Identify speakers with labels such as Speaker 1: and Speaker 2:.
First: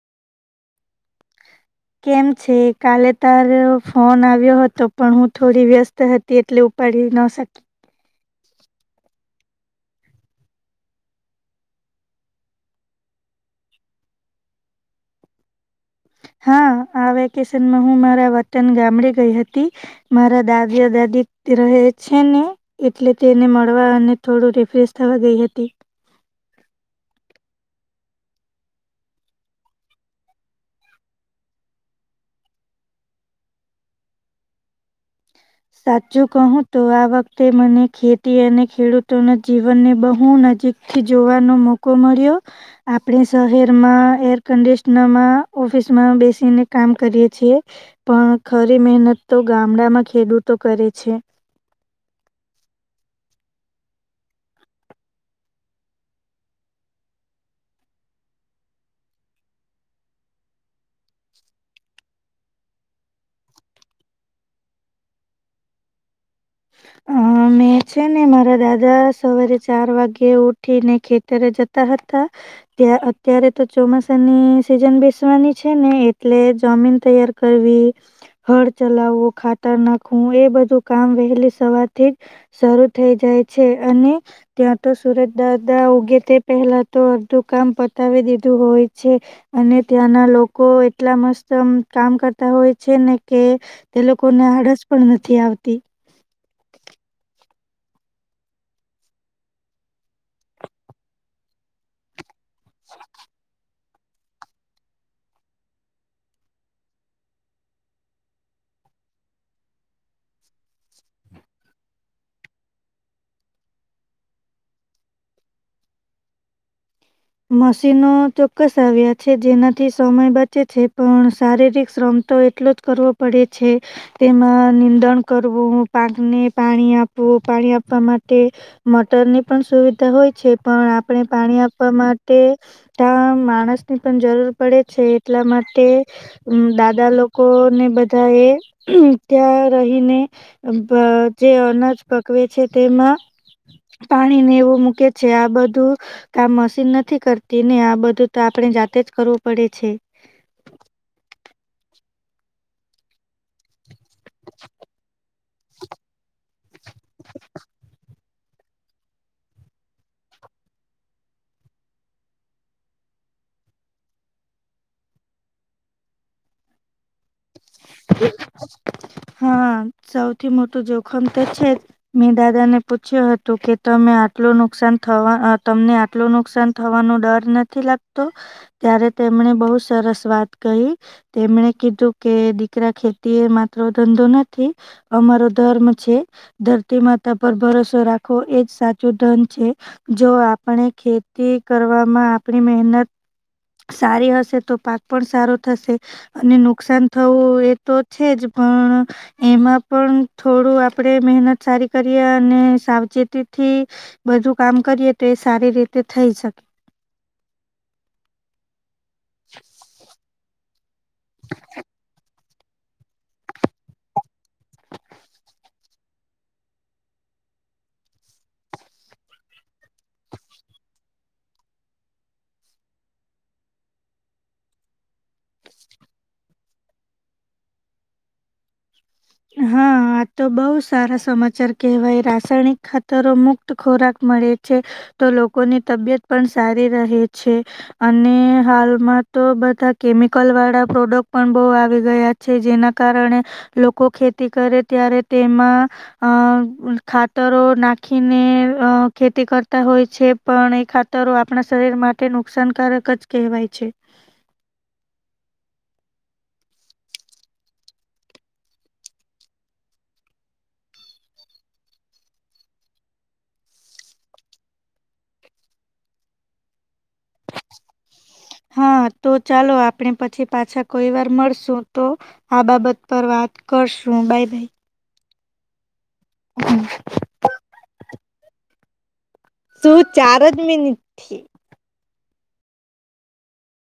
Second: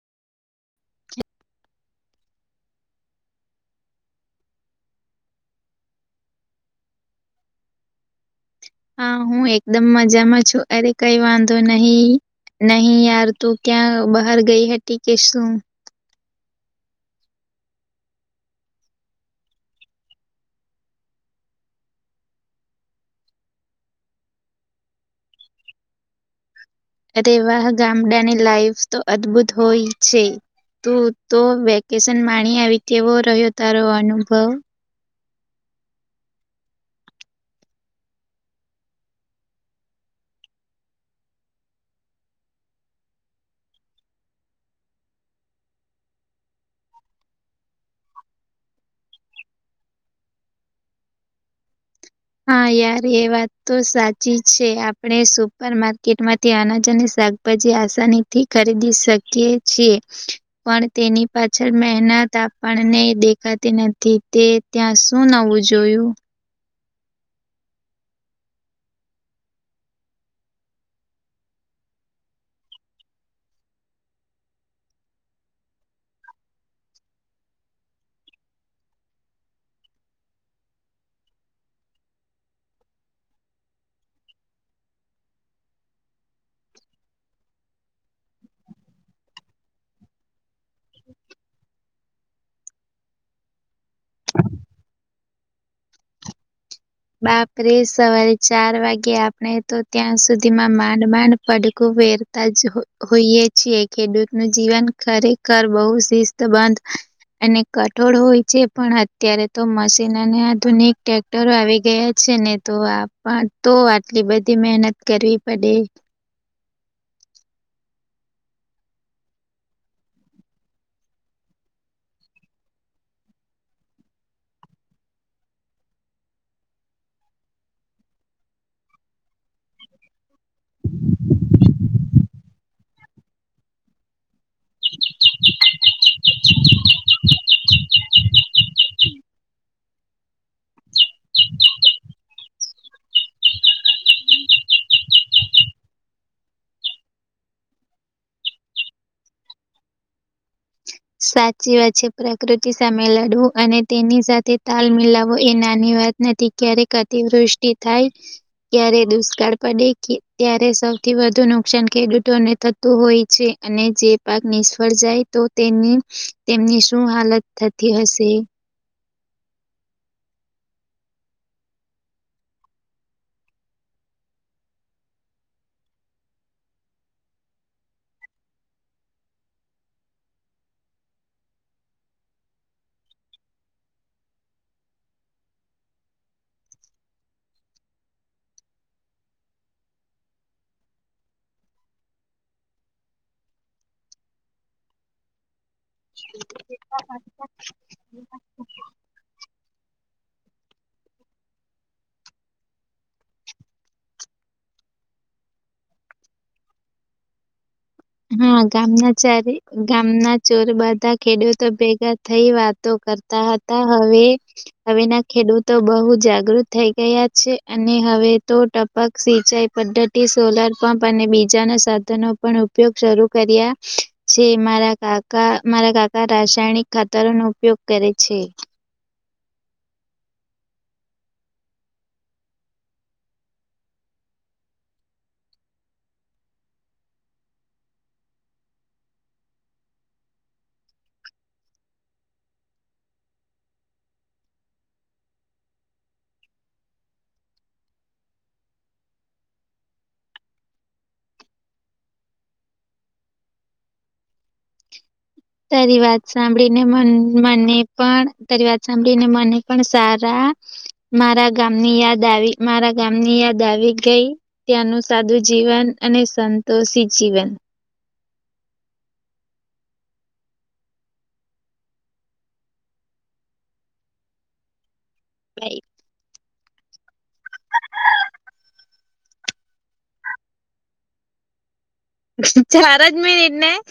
Speaker 1: કેમ છે? કાલે તાર ફોન આવ્યો હતો પણ હું થોડી વ્યસ્ત હતી એટલે ઉપાડી નવસખ
Speaker 2: હા હું એકદમ મજામાં છું અરે કઈ વાંધો નહી. નહીં યાર તું ક્યાં બહાર ગઈ હતી હતી કે શું?
Speaker 1: હા આ વેકેશનમાં હું મારા વતન ગામડે ગઈ હતી મારા દાદી દા નીત્ય રહે છે ને એટલે તેને મળવા અને થોડું રિફ્રેશ થવા ગઈ હતી. હ
Speaker 2: હાતે એવાહ ગામડાની લાઈફસ તો અદભુત હોય છે. તું તો વેકેશન માણી આવી કેવો રહ્યો તારો અનુભવ?
Speaker 1: સાચું કહું તો આ વખતે મને ખેતી અને ખેડૂતોના જીવન ને બહુ નજીક થી જોવાનો મોકો મળ્યો આપણે શહેરમાં એર કન્ડિશનરમાં ઓફિસ માં બેસીને કામ કરીએ છીએ પણ ખરી મહેનત તો ગામડામાં ખેડૂત તો કરે છે.
Speaker 2: હા યાર એ વાત તો સાચી છે આડે સુપર માર્કેટ માંથી અનાજ અને શાકભાજી આસાની થી ખરીદી શકીએ છીએ પણ તેની પાછળ મેના તો આપણને દેખાતી નથી તે ત્યાં શું નવું જોયું?
Speaker 1: હમ. મેં છે ને મારા દાદા સવારે ચાર વાગ્યે ઉઠીને ખેતરે જતા હતા તે અ અત્યારે તો ચોમાસાની સિઝન બેસવાની છે ને એટલે જમીન તૈયાર કર ને હળ ચલાવું ખાતર નાખવું એ બધું કામ વહેલી સવાર થી જ શરૂ થઈ જાય છે અને ત્યાં તો સુરજ દાદા ઉગે તે પહેલા તો અડધું કામ પતાવી દીધું હોય છે અને ત્યાંના લોકો એટલા મસ્ત કામ કરતા હોય છે ને કે તે લોકોને આડસ પણ નથી આવતી
Speaker 2: આપે સવારે ચાર વાગે આપણે તો ત્યાં સુધી માં માંડ માંડ પડકું વેર જ હોઈએ છીએ ખેડૂત નું જીવન ખરેખર બહુ શિસ્ત બંધ અને કઠોળ હોય છે પણ અત્યારે તો મશીન અને આધુનિક ટટેક્ટરો આવી ગયા છે ને તો આપ તો આટલી બધી મહેનત કરવી પડે
Speaker 1: મશીનો ચોક્કસ આવ્યા છે જેનાથી સમય બચે છે પણ શારીરિક શ્રમ તો એટલો જ કરવો પડે છે તેમાં નિંદણ કરવું પાકને પાણી આપવું પાણી આપવા માટે મોટરની પણ સુવિધા હોય છે પણ આપણે પાણી આપવા માટે ત માણસની પણ જરૂર પડે છે એટલા માટે દાદા લોકો ને બધા એ ત્યાં રહીને જે અનાજ છે તેમાં પાણીને એવું મૂકે છે આ બધું કામ મશીન નથી નથી કરતી ને આ બધું તો આપણે જાતે જ કરવું પડે છે
Speaker 2: સાચી વાત છે પ્રકૃતિ સામે લડવું અને તેની સાથે તાલ મિલાવો એ નાની વાત નથી ક્યારેક અતિવૃષ્ટિ થાય ક્યારે દુષ્કાળ પડે કે ત્યારે સૌથી વધુ નુકસાન ખેડૂતોને થતું હોય છે અને જે પાક નિષ્ફળ જાય તો તેની તેમની શું હાલત થતી હશે
Speaker 1: હા સૌથી મોટું જોખમ તો છે મેં દાદા ને પૂછ્યું હતું કે તમે તમને આટલું નુકસાન થવાનો ડર નથી લાગતો ત્યારે તેમણે બહુ સરસ વાત કહી તેમણે કીધું કે દીકરા ખેતી એ માત્ર ધંધો નથી અમારો ધર્મ છે ધરતીમાં પર ભરોસો રાખવો એજ સાચું ધન છે જો આપણે ખેતી કરવામાં આપ મહેનત સારી હશે તો પાક પણ સારો થશે અને નુકસાન થવું એ તો છે જ પણ એમાં પણ થોડું આપડે મહેનત સારી કરીએ અને સાવચેતી થી બધું કામ કરીએ તે સારી રીતે થઈ શકે
Speaker 2: હા ગામના ચારે ગામના ચોર બાધા ખેડૂતો ભેગા થઈ વાતો કરતા હતા હવે હવેના ખેડૂતો બહુ જાગૃત થઈ ગયા અને હવે તો ટપક સિંચાઈ પદ્ધતિ સોલાર પંપ અને બીજાના સાધનો પણ ઉપગ શરૂ કર્યા છે મારા કાકા મારા કાકા રાસાયણિક ખાતરોનો ઉપયોગ કરે છે
Speaker 1: હા આ તો બહ સારા સમાચાર કેહેવાય રાસાયણિક ખાતરો મુક્ત ખોરાક મળે છે તો લોકોની તબિયત પણ સારી રહે છે અને હાલમાં તો બધા કેમિકલ વાળા પ્રોડક્ટ પણ બહુ આવી ગયા છે જેના કારણે લોકો ખેતી કરે ત્યારે તેમાં અ ખાતરો નાખીને ખેતી કરતા હોય છે પણ એ ખાતરો આપણા શરીર માટે નુકસાનકારક જ કહેવાય છે [inaudible]
Speaker 2: તારી વાત સાંભળીને મ મને પણ તારી વાત સાંભળીને મને પણ સારા મારા ગામની યાદ આવી મારા ગામની યાદ આવી ગઈ ત્યાંનું સાદું જીવન અને સંતોષિત
Speaker 1: [inaudible] હા તો ચાલો આપણે પછી પાછા કોઈ વાર મળશું તો આ બાબત પર વાત કરશું બાાય બાાય
Speaker 2: લ
Speaker 1: હમ શું ચાર જ મિનિટથી
Speaker 2: ચ રજ મીનટને